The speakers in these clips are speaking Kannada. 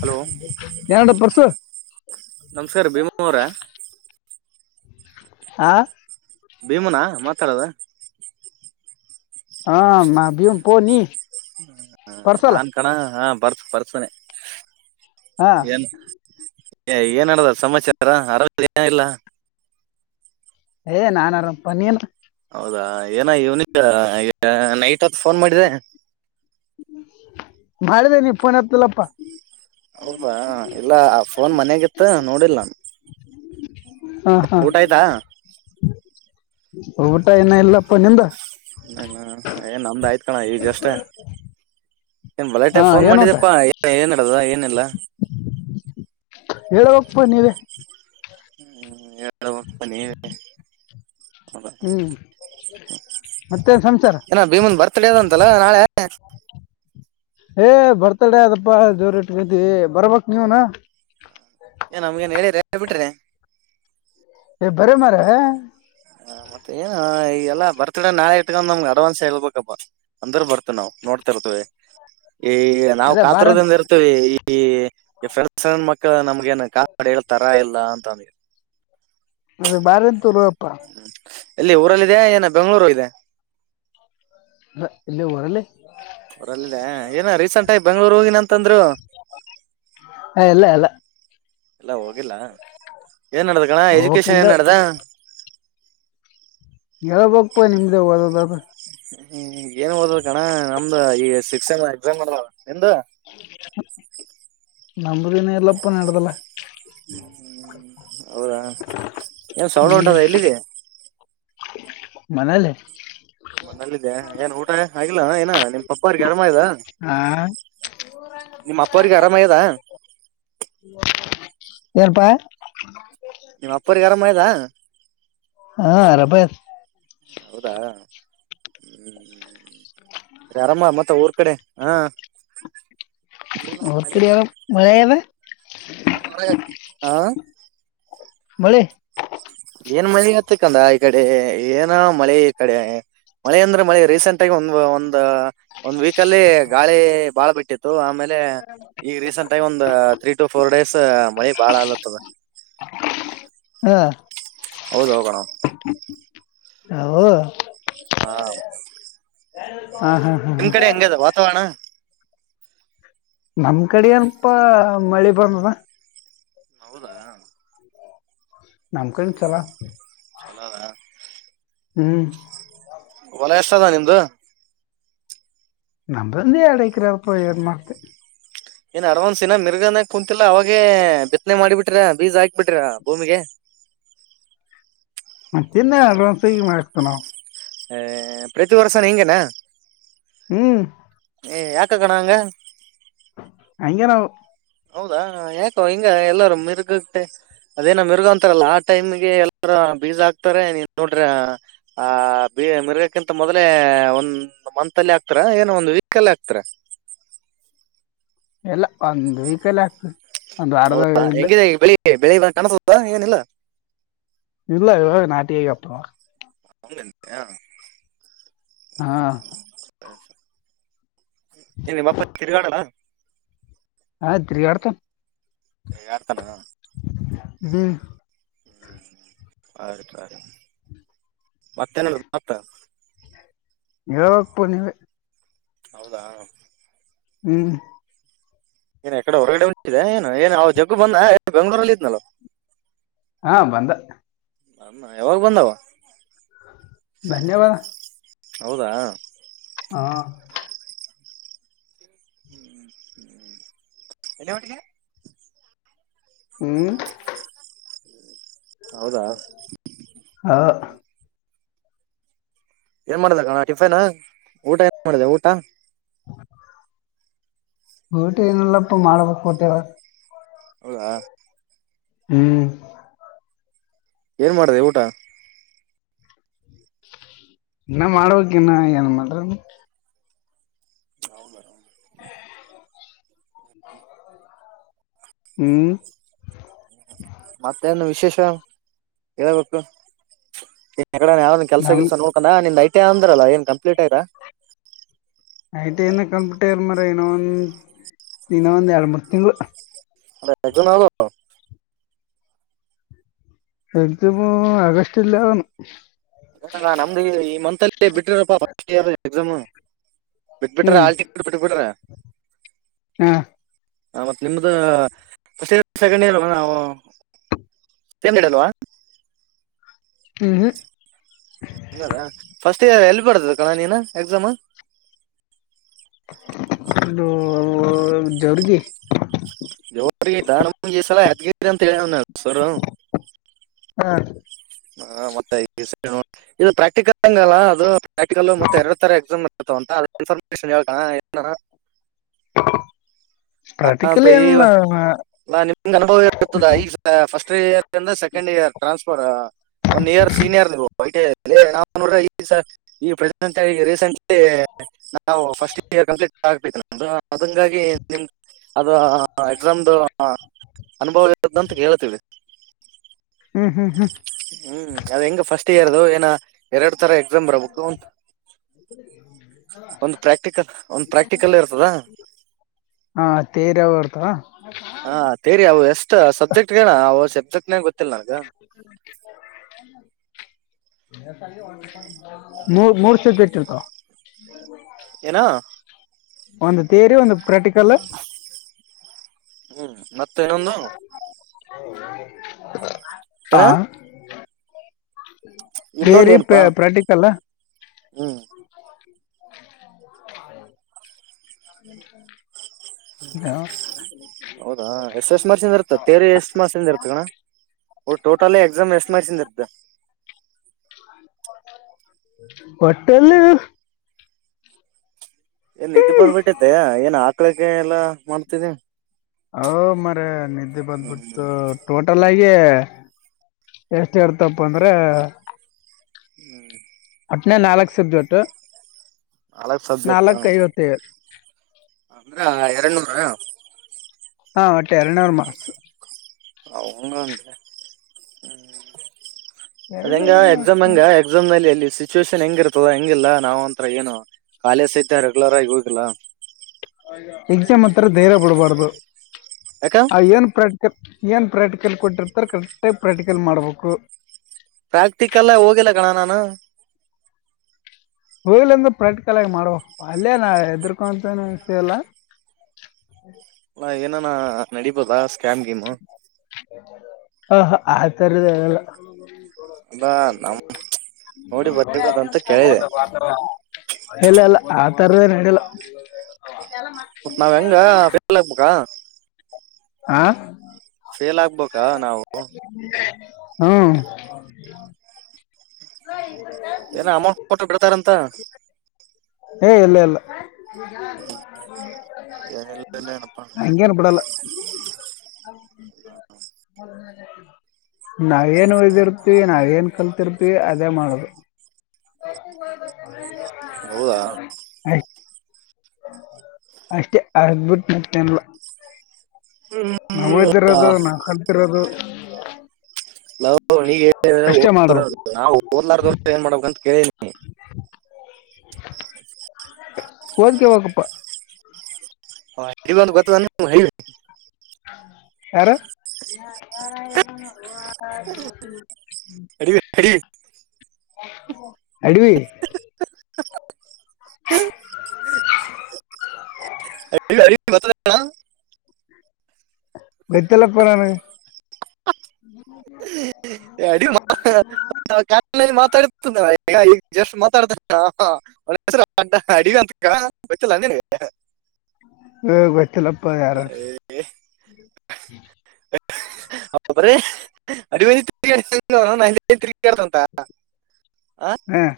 ಹಲೋ ಯಾರಡು ಪರ್ಸು ನಮ್ಸ್ಾರ್ ಭೀಮ ಅವರ ಹಾ ಭೀಮನಾ ಮಾತಾಡೋದ ಹ ಮಾ ಬಿಹುನು ಪೋ ನೀ ಪರ್ಸಲ್ಲ ನಾನ್ ಕಣ ಹಾ ಬರ್ಸ ಬರ್ಸನೆ ಹಾ ಏನ್ ಏನ್ಡದಾರ ಸಮಾಚಾರ ಆರೋಗ ಏನ ಇಲ್ಲ ಏ ನಾನ್ ಆರಾಮ್ಪ ನೀನ್ ಹೌದಾ ಏನ ಇವ್ನಿಂಗ್ ನೈಟ್ ಹೊತ್ ಫೋನ್ ಮಾಡಿದಿ. ಮಾಳಿದೆ ನೀ ಫೋನ್ ಎತ್ತಿಲ್ಲಪ್ಪ. ಹೌಬಾ ಇಲ್ಲ ಫೋನ್ ಮನ್ಯಗಿತ್ತ ನೋಡಿಲ್ ನಾನ್. ಹಾ ಹಾ ಊಟ ಆಯ್ತಾ ಊಟ ಇನ್ನು ಇಲ್ಲಪ್ಪ ನಿಂದ್ ಇನ್ನು ಇಲ್ಲ ಏಯ್ ನಮ್ದ ಆಯ್ತ್ ಕಣ ಈಗಷ್ಟೇ. ಬಲಟ ಹಾ ಫೋನ್ ಮಾಡಿದಪ್ಪಾ ಏನ್ ಏನ್ ನಡ್ದ ಏನಿಲ್ಲ. ಹೇಳಬೇಕ್ಪ ನೀವೆ. ಹ್ಮ್ ಹೇಳಬೇಕು ನೀವೇ ಹೌದ ಹ್ಮ್ ಮತ್ತೇನ್ ಸಂಸಾರ ಏನೋ ಭೀಮನ್ ಬರ್ತ್ಡೇ ಅದ ಅಂತಲ್ಲೋ ನಾಳೆ. ಏ ಬರ್ತಾಡೆ ಅದಪ್ಪಾ ಜೋರ್ ಇಟ್ ಬುದ್ದಿ ಬರ್ಬೇಕ್ ನೀವುನು ಏನ್ ನಮ್ಗೇನ್ ಹೇಳಿರಿ ಎ ಬಿಟ್ರಿ. ಎ ಬರ್ರೀ ಮಾರೆ ಹ ಮತ್ತೆ ಏನ್ ಈಗೆಲ್ಲಾ ಬರ್ತಡೆ ನಾಳೆ ಇಟ್ಕೊಂಡ್ ನಮ್ಗೆ ಅಡ್ವಾನ್ಸ್ ಹೇಳ್ಬೇಕಪ್ಪ. ಅಂದ್ರ ಬರ್ತ್ವ್ ನಾವ್ ನೋಡ್ತಿರ್ತವಿ ಈಗ್ ನಾವ್ ಅದೇ ಬಾರ ಕಾತುರದಿಂದ್ ಇರ್ ಇ ಈ ಸಣ್ಣ್ ಸಣ್ಣ್ ಮಕ್ಕಳ ನಮ್ಗ ಏನ್ ಕಾಪಾಡಿ ಹಳ್ತರಾ ಇಲ್ಲ ಅಂತಂದ ಅದ್ ಬಾರಿ ಅಂತಿರೋ ಅಪ್ಪ. ಎಲ್ಲಿ ಊರಲ್ಲಿದೀಯ ಏನ್ ಬೆಂಗಳೂರು ಹೋಗಿದ. ಅಹ ಇಲ್ಲೇ ವಾರಲ್ಲಿ. ಅಂಗ ಏನ ರೀಸೆಂಟ್ ಆಗಿ ಬೆಂಗ್ಳೂರ್ ಹೋಗಿನ್ ಅಂತಂದ್ರು. ಹ ಇಲ್ಲ ಅಲ್ಲ ಇಲ್ಲ ಹೋಗಿಲ್ಲ ಏನ್ ನಡ್ದ ಗಣ ಎಜುಕೇಶನ್ ಹೋಗ್ಬೇಕಂದ ಏನ್ ನಡ್ದ. ಹೇಳ್ಬೇಕಪ್ಪ ನಿಮ್ದ ಓದಿ [unintelligible] ಹ್ಮ್ ಏನ್ ಹೋದ್ರ ಕಣ ನಮ್ದ್ ಈ ಸಿಕ್ಸ್ತ್ ಸೆಮ್ ಎಕ್ಸಾಮ್ ನಡ್ದಾವ್ ನಿಮ್ದು. ನಮ್ದಿನ್ನು ಇಲ್ಲಪ್ಪ ನಡ್ದಿಲ್ಲ. ಹ್ಮ್ ಹ್ಮ್ ಹೌದಾ ಏನ್ ಸೌಂಡ ಉಂಟದ ಎಲ್ಲಿದಿ. ಮನೆಲಿ ಮನೆಲ್ಲಿದ್ದ ಏನ್ ಊಟ ಆಗಿಲ್ಲ ಏನ್ ನಿಮ್ ಪಪ್ಪ ಅವ್ರಿಗೆ ಅರಮಾಗ್ಯದ. ಹಾ ನಿಮ್ಮ ಅಪ್ಪ ಅವ್ರಿಗೆ ಆರಾಮಾಗ್ಯದ. ಏನ್ ಪಾ ನಿಮ್ಮ್ ಅಪ್ಪೋರಿಗ್ ಆರಾಮ್ ಆಗ್ಯದ. ಹಾ ಅರಬ ಹೌದಾ ಹ್ಮ ಅರಮ್ಮ ಮತ್ತೆ ಊರ್ ಕಡೆ ಹಾ ಊರ್ ಕಡಿಯ ಮಳೆ ಅಂದ್ರೆ ಹ್ಮ್ ಹೊರೆ ಹಾ ಮಳಿ ಏನ್ ಮಳೆ ಆತಕ್ಕಂದ ಈ ಕಡೆ ಏನ ಮಳೆ ಈ ಕಡೆ ಮಳೆ ಅಂದ್ರೆ ಮಳೆ ರೀಸೆಂಟ್ ಆಗಿ ಒಂ ಒಂದ ಒಂದ್ ವೀಕ್ ಅಲ್ಲಿ ಗಾಳಿ ಬಾಳ ಬಿಟ್ಟಿ ಆಮೇಲೆ ಈಗ ರೀಸೆಂಟ್ ಆಗ್ ಒಂದ್ ತ್ರೀ ಟು ಫೋರ್ ಡೇಸ್ ಮಳಿ ಬಾಳ ಆಲತ್ತದ. ಹಾ ಹೌದ್ ಹೋಗಣೊ. ಹೌ ಹಾ ಹಾ ಹಾ ಹಾ ಹ ನಿಮ್ ಕಡೆ ಹೆಂಗದ ವಾತಾವರಣ ನಮ್ ಕಡೆ ಎನಪ ಮಳೆ ಬಂದದ ಹೌದಾ ನಮಕನು ಚಲ ಚಲೋ ಅದ ಹ್ಮ್ ಹೊಲ ಎಷ್ಟ ಅದ ನಿಮ್ದು ನಮ್ದೊಂದು ಎರಡು ಎಕರೆ ಯದಪ್ಪ ಆಡ್ ಮಾಡ್ ಏನ್ ಅಡ್ವಾನ್ಸ್ ಇನಾ ಮಿರ್ಗಾನಾಗ ಕುೂಂತಿಲ್ಲ ಅವಾಗೇ ಬಿತ್ತನೆ ಮಾಡಿ ಬಿಟ್ಟಿರಾ ಬೀಜಾ ಹಾಕಿ ಬಿಟ್ಟಿರಾ ಭೂಮಿಗೆ ಮತ್ತಿನ ಅಡ್ವಾನ್ಸಗ ಮಾಡ್ಸತೀವಿ ನಾವು ಹ ಪ್ರತಿ ವರ್ಷ ಹಿಂಗೆನಾ ಹ್ಮ್ ಏ ಯಾಕ ಗಣ ಹಂಗ ಹಂಗೆ ನಾವು ಹೌದಾ ಯಾಕೋ ಹಿಂಗ ಎಲ್ಲಾರೂ ಮಿರ್ಗಟೆ ಅದೇನ ಮಿರುಗೊಂತಾರಲ್ಲ ಆ ಟೈಮ್ಗೆ ಎಲ್ಲರ ಬೀಜ ಹಾಕ್ತಾರ ನೀನ್ ನೋಡ್ರಿ ಆ ಬಿ ಮಿರ್ಗಕ್ಕಿಂತ ಮೊದ್ಲೇ ಒಂದ ಒಂದು ಮಂತ್ ಅಲ್ಲಿ ಹಾಕ್ತಿರಾ ಏನೋ ಒಂದು ವೀಕ್ ಅಲ್ಲಿ ಹಾಕ್ತಿರಾ. ಎಲ್ಲ ಒಂದ್ ವೀಕಲ್ಲ ಹಾಕ್ತವಿ ಹೌದಾ ಹೆಂಗಿದೆ ಬೆಳಿ ಬೆಳಿ ಕಾಣಸದಾ ಏನಿಲ್ಲಾ. ಇಲ್ಲ ಇವಾಗ ನಾಟಿ ಆಗ್ಯಾವ ಪಾ ಹಂಗಂತೀಯ ಹಾ ಏನ ನಿಮ್ಮ ಅಪ್ಪ ತಿರ್ಗಾಡಲ್ಲ. ಹಾ ತಿರುಗಾಡ್ತಾನ ತಿರುಗಾಡ್ತಾನ ಹ್ಮ ಹ್ಮ್ ಸರಿತರಿ ಮತ್ತೇನ ಮತ್ತ ಹೇಳಬಕ ಪಾ ನೀವೇ ಹೌದಾ ಹ್ಮ್ ಏನ್ ಎಕಡೆ ಹೊರಗಡೆ ಹೊಂಟೀರೆ ಏನು ಏನ್ ಅವ್ ಜಗ್ಗು ಬಂದನ್ ಬೆಂಗಳೂರಲ್ಲಿ ಇದ್ನಲ್ ಹಾ ಬಂದ ಅ ಯಾವಾಗ ಬಂದಾವ ಧನ್ಯವಾದ ಹೌದಾ ಹಾ ಹ್ಮ್್ಮ ಹ್ಮ್ ಎಲ್ಲಿಗೆ ಹೊಟ್ಟಿಲೇ ಹ್ಮ್ ಹೌದಾ ಹ ಏನ್ ಮಾಡಿದೆ ಕಣೋ ಟಿಫನ್ ಊಟ ಏನ್ ಮಾಡಿದೆ ಊಟ ಊಟ ಏನಲ್ಲಪ್ಪ ಮಾಡ್ಬೇಕ ಕೊಟ್ಟಾರ ಹೌದಾ ಹ್ಮ್ ಏನ್ ಮಾಡ್ರ ಊಟ ಇನ್ನ ಮಾಡ್ಬೇಕಕ ಇನ್ನ ಏನ್ ಮಾಡ್ರ ಹಾವಲ ಹ್ಮ್ ಮತ್ತೇನ್ ವಿಶೇಷ ಹೇಳಬೇಕು ನಿಡ ಯಾವನ್ ಕೆಲ್ಸ ನಮ್ ಕೆಲ್ಸ ನೋಡ್ ಾ ನಿ ಐಟಿ ಅಂದ್ರಲ್ಲ ನ್ ಕಂಪ್ೀಟ್ ಆಯರಾ ಐ ಟಿ ಐನ ಕಂಪ್ಿಟ ಇರ್ ಮರ ಇನ್ನೊ ಒಂದ್ ಇನ್ನ ಒಂದ್ ಎರಡ್ ಮೂರ್ ತಿಂಗ್ಗಳು ಮ ಎ ಜ ಆಲ ಎದುಮ ಆಗಸ್ಟ್ಲ್ಲನು ಗಂಗ ನಮ್ದ ಈ ಮಂತ್ ಅಲ್ಲಿ ಬಿಟ್ಟಿರಪ್ಪಾ ಫಸ್ಟ್ ಇಯರ್ ಎಕ್ಸಾಮ್ ಬಿಟ್ಬಿಟ್ರ ಹ್ಮ್ ಆಲ್ಟ ಬಿಟ್ಟ ಬಿಟ್ಟಬಿಟ್ರ ಹಾ ಹ ಮತ್ತತ್ ನಿಮ್ದ ಫಸ್ಟ್ ಇಯರ್ ಸೆಕೆಂಡ್ ಇಯರ್ ನಾವು ಏನ್ ಇಡಲ್ವಾ ಹ್ಮ ಹ್ಮ ಹದಾ ಫಸ್ಟ್ ಎಲ್ಲಿ ಬರ್ತದೆ ಕಣ್ಣ ನೀನ ಎಕ್ಸಾಮ್ ಇ ಜರ್ಗಿ ಎವರಿಗೆ ದಾನಮಸಲ್ಲ ಎತ್ಗರಿ ಅಂತ ಹೇಳ ಸವರ ಹಾ ಹ ಮತ್ತೆ ಇದು ಪ್ರಾಕ್ಟಿಕಲ್ ಹಂಗಲ್ಲ ಅದು ಪ್ರಾಕ್ಟಿಕಲ್ ಮತ್ತೆ ಎರಡು ತರ ಎಕ್ಸಾಮ್ ಗ ಅಂತ ಅ್ರ ಇನ್ಫಾರ್ಮೇಶನ್ ಹೇಳ್ಕಣ ಹ ಪ್ರಾಕ್ಟಿಕಲಿ ಬಯವ ಏನಿಲ್ಲ ಅಲ್ಲ ನಿಮ್ಗೆ ಅನುಭವ ಇರುತದಾ ಈಗ ಫರ್ಸ್ಟ್ ಇಯರ್ಂದ ಸಕೆಂಡ್ ಇಯರ್ ಟ್ರಾನ್ಸ್ಫರ್ ಒಂದ ಇಯರ್ ಸೀನಿಯರ್ ನಿ ಈ ಪ್ರಂತ ರೀಸೆಂಟ್ಲಿ ನಾವು ಫಸ್ಟ್ ಇರ್ ಕಂಪ್ಲೀಟ್ ಆಗ್ಬೇಕ ಅದಂಗಾಗಿ ನಿಮ ಅದು ಎಕ್ಸಾಮ್ದು ಅನುಭವ ಇದ ಅಂತ ಕೇಳ್ತೀವಿ ಹ್ಮ್ ಹ್ಮ್ ಹ್ಮ್ ಹ್ಮ್ ಅದ್ ಹೆಂಗ ಫಸ್ಟ್ ಇಯರ್ದು ಏನ ಎರಡು ತರ ಎಕ್ಸಾಮ್ ಬರಬೇಕು ಒಂದು್ ಪ್ರಾಕ್ಟಿಕಲ್ ಒಂದ್ ಪ್ರಾಕ್ಟಿಕಲ್ೇ ಇರ್ತದಾ ಹಾ ತೇರಿ ಅವ ಬರ್ತ ಹಾ ತೇರಿ ಅವು ಎಷ್ಟ್ ಸಬ್ಜೆಕ್ಟ್ ಣ ಅವ ಸಬ್ಜೆಕ್ಟ್ನಾಗ ಗೊತ್ತಿಲ್ಲ ನನ್ಗ [inaudible] [inaudible] ಮೂ ಮೂರುಷ ಕೆಟ್ಟಿರ್ತ ಏನ ಒಂದು ತೇರಿ ಒಂದು ಪ್ರಾಕ್ಟಿಕಲ್ ಹ್ಮ್ ಮತ್ತೆನೊಂದು ಆ ಏನ ಇನ್ನೊಂದ ಥಿಯರಿ ಏಲ್ಪಾ ಪ್ರಾಕ್ಟಿಕಲ್ ಹ್ಮ್ ಅ ಹೌದಾ ಎಷ್ಟು ಎಷ್ಟು ಮಾರ್ ಚಿಂದ ಇರುತ್ತ ತೇರಿ ಎಷ್ಟು ಮಾರ್ ಚಿಂದ ಇರ್ತ ಕಣ ಊ ಟಲ್ ಎಕ್ಸಾಮ್ ವಸ್ ಮಾಡ್ಸಿದದ್ದ ಕೊ ಹಟ್ಟೆಲ್ ಏನ್ ನಿದ್ದ್ ಬಂದ್ಬಿಟ್ಟಿದ್ದೆ ಏನ್ ಹಾಕ್ಳಕ್ಕೆ ಎಲ್ಲಾ ಮಾಡ್ತಿದ್ದಿ ಹೌ ಮರ ನಿಧಿ ಹ್ಮ್ ಬಬಟ್ ೋಟಲ್ ಆಯ ಗೆ ಎಷ್ಟ ಹಳ್ತಪ್ಪ ಅಂದ್ರೆ [unintelligible] ಹ್ಮ್ [unintelligible] ಅಟ್ನೇ ನಾಲ್ಕ್ ಸಬ್ಜೆಕ್ಟ್ ನಾಲ್ಕ್ ಸಬ್ಜೆಕ್ಟ್ ನಾಲ್ಕ್ ಐವತ್ತೈದು ಅಂದ್ರ ಎರಡ್ ನೂರ ಹಾ ಒಟ್ಟೆ ಎರಡುನೂರು ಮಾಾರ್ಸ್ ಹ ಅದ ಹೆಂಗ ಎರಡ್ನೂರ್ ಎಕ್ಸಾಮ್ ಮಾರ್ಕ್ಸ್ ಹಂಗ ಎಕ್ಸಾಮ್ ನಲ್ಲಿ ಅಲ್ಲಿ ಸಿಚುುವೇಷನ್ ಹೆಂಗಿರ್ತದ ಹೆಂಗಿಲ್ಲ ನಾವ್ ಅಂರ ಏನು ಕಾಲೇಜ ಸಹಿತ ರೆಗ್ಯುಲರ್ ಆಗಿ ಹೋಗಿಲ್ಲ ಎಕ್ಸಾಮ್ ಹತ್ರ ಧೈರ್ಯ ಬಿಡ್ಬಾರ್ದು ಯಕ.. ಆ ಏನು ಪ್ರಾಕ್ಟಿಕಲ್ ಏನು ಪ್ರಾಕ್ಟಿಕಲ್ ಕೊಟ್ಟಿರ್ತಾರೆ ಕರೆಕ್ಟಾಗಿ ಪ್ರಾಕ್ಟಿಕಲ್ ಮಾಡಬೇಕು. ಪ್ರಾಕ್ಟಿಕಲ್ ಹೋಗಿಲ್ಲ ಕಣ ನಾನು ಹೋಗ್ಲಂದು ಪ್ರಾಕ್ಟಿಕಲ್ ಆಗಿ ಮಾಡುವ ಅಲ್ಲೇ ನಾ ಎದರ್ಕೊಂತನ ವಿಷಯ ಎಲ್ಲ ಅಲ್ಲ ಏನ ನಾ ನಡಬೋದಾ ಸ್ಕೇಾಮ ಗೇಮ ಹಾ ಹ ಆ ತರದಲ್ಲ ಅಲ್ಲಾ ನಮ್ಮ ನೋಡಿ ಬರಿಬೋದಂತ ಕೇಳಿದೆ ಎಲ್ಲ ಎಲ್ಲ ಆ ತರದೇನ್ ಹಲ್ಲ ಮತ್ತ ನಾವ್ ಹೆಂಗಫೇಲ್ ಹಾಕ್ಬೇಕಾ ಹಾ ಫೇಲ್ ಆಗ್ಬೇಕಾ ನಾವು ಹ್ಮ್ ಹ ಬತಾ ಏನ ಅಮೌಂಟ್ ಕೊಟ್ಟು ಬಿಡ್ತಾರಂತ ಏ ಇಲ್ಲ ಇಲ್ಲ ಏನಿಲ್ಲ ಏನಪ್ಪಾ ಹಂಗಗೆನ್ ಬಿಡಲ್ಲ [inaudible] ಮ ನ ನಾವ ಏನ್ ಉಯ್ದಿರ್ತಿವಿ ನಾವ ಏನ್ ಕಲ್ತಿರ್ತಿವಿ ಅದೇ ಮಾಡದು [unintelligible] ಹೌದಾ ಆಯ್ತ ಅಷ್ಟೇ ಅದ್ಭುತ ಮತ್ತ ಹ್ಮ ನಾವ್ಯ್ದಿರೋದು ನಾವವು ಕಲ್ತಿರೋದು ನದ ಅಷ್ಟೇ ಮಾಡೋದು ನಾ ಓದಲಾರ್ದ ಏನ್ ಮಾಡ್ಬೇಕಂತ ಕೇಳ [unintelligible] ಸರಿ [unintelligible] ಓದ್ಕವಾಗಪ್ಪ ಹ ಹೇಳ ಬ ಗ ನಾನ ಹ [unintelligible] ಯಾರ [unintelligible] ಹರಿ [unintelligible] [unintelligible] ಅ ಅ [unintelligible] ಬೆತ್ತಲ್ಲ ಕೊರಾನ ಹ್ಮ್ ಹ್ಮ [unintelligible] ಅಡಿ ಮಾ [unintelligible] ಮಾತಾಡ್ತ ಈಗ ಈಗ ಜಸ್ಟ್ ಮಾತಾಡ್ತ [unintelligible] ಒ ಅಡಿ ಅಂತಕ ಗೊತ್ತಿಲ್ಲ ಅಂದ [unintelligible] ಹ್ಮ ಗತ್ತಲ್ಲಪ್ಪ ಯಾರು ಹ ಬ್ರೀ ಅಡಿವಿ ತಿ ತಿಗತಂತ ಆ [unintelligible] ಹ್ಮ್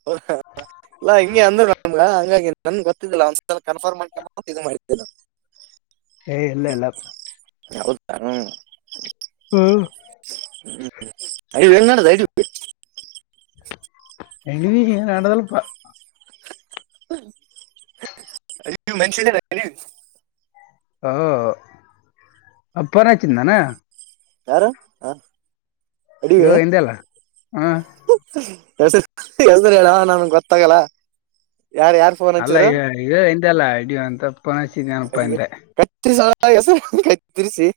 ಹ ಅಲ್ಲ ಹಿಂಗೆ ಅಂದ್ರು ನಮ್ ಹಂಗಾಗಿ ನನ್ ಗೊತ್ತಿಲ್ಲ ಒಂದ್ಸಲ ಕನ್ಫರ್ಮ್ ಮಾಡ್ಲಿ ಅಮೌಂಟ್ ಇದು ಮಾಡಿದ್ದ [unintelligible] ಏಯ್ ಇಲ್ಲ ಇಲ್ಲ ಹ ಕಾರು ಹ್ಮ ಹ್ಮ್ ಐದು ಹೆಂಗ್ ನಡದ ಐದು ಎ ನದಳಪ [unintelligible] ಅ ಮಷ [unintelligible] ಅಪ್ಪ ಫೋನ್ ಹಚ್ಚಿದ್ ನೀನು ಯಾರು ಆ, ಇವ ಎಂದಲ್ಲ ಹಾ ಎಲ್ದ್ರ ಹೇಳ ನಮಗೆ ಗೊತ್ತಾಗಲ್ಲ ಯಾರ ಯಾರ್ ಅಲ್ಲ ಈಗ ಈಗ ಹಿಂದೆಲ್ಲಾ ಇಡ ಅಂತಪ್ಪನಸ್ದನಪ್ಪ ಹಿಂದೆ ಸ್ ತಿಸಿ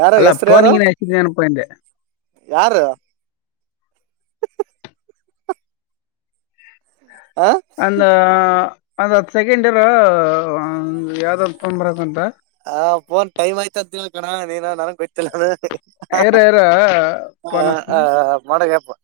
ಯಾರು ಅಲ್ಲ ಹೆಸರು ಯಾರು ಫೋನಿಗಿನ ಹಚ್ಚಿದ್ನೇನಪ್ಪ ಹಿಂದೆ ಯಾರು ಆ ಅಂದು ಅಂದುತ್ತು ಸೆಕೆಂಡ್ ಇರ್ ಯಾವ್ದ ತಂದ್ ಬರಕ್ಂತ ಹಫೋನ್ ಟೈಮ್ ಆಯ್ತ ಅಂತ ಕಣ ನೀನು ನನ್ಗೆ ಗೊತ್ತಿಲ್ಲ ಇರ ಇರ ಫೋನ್ ಹ ಹ ಹಚ್ತೀನಿ ಮಾಡಗ್ಯಪ್ಪ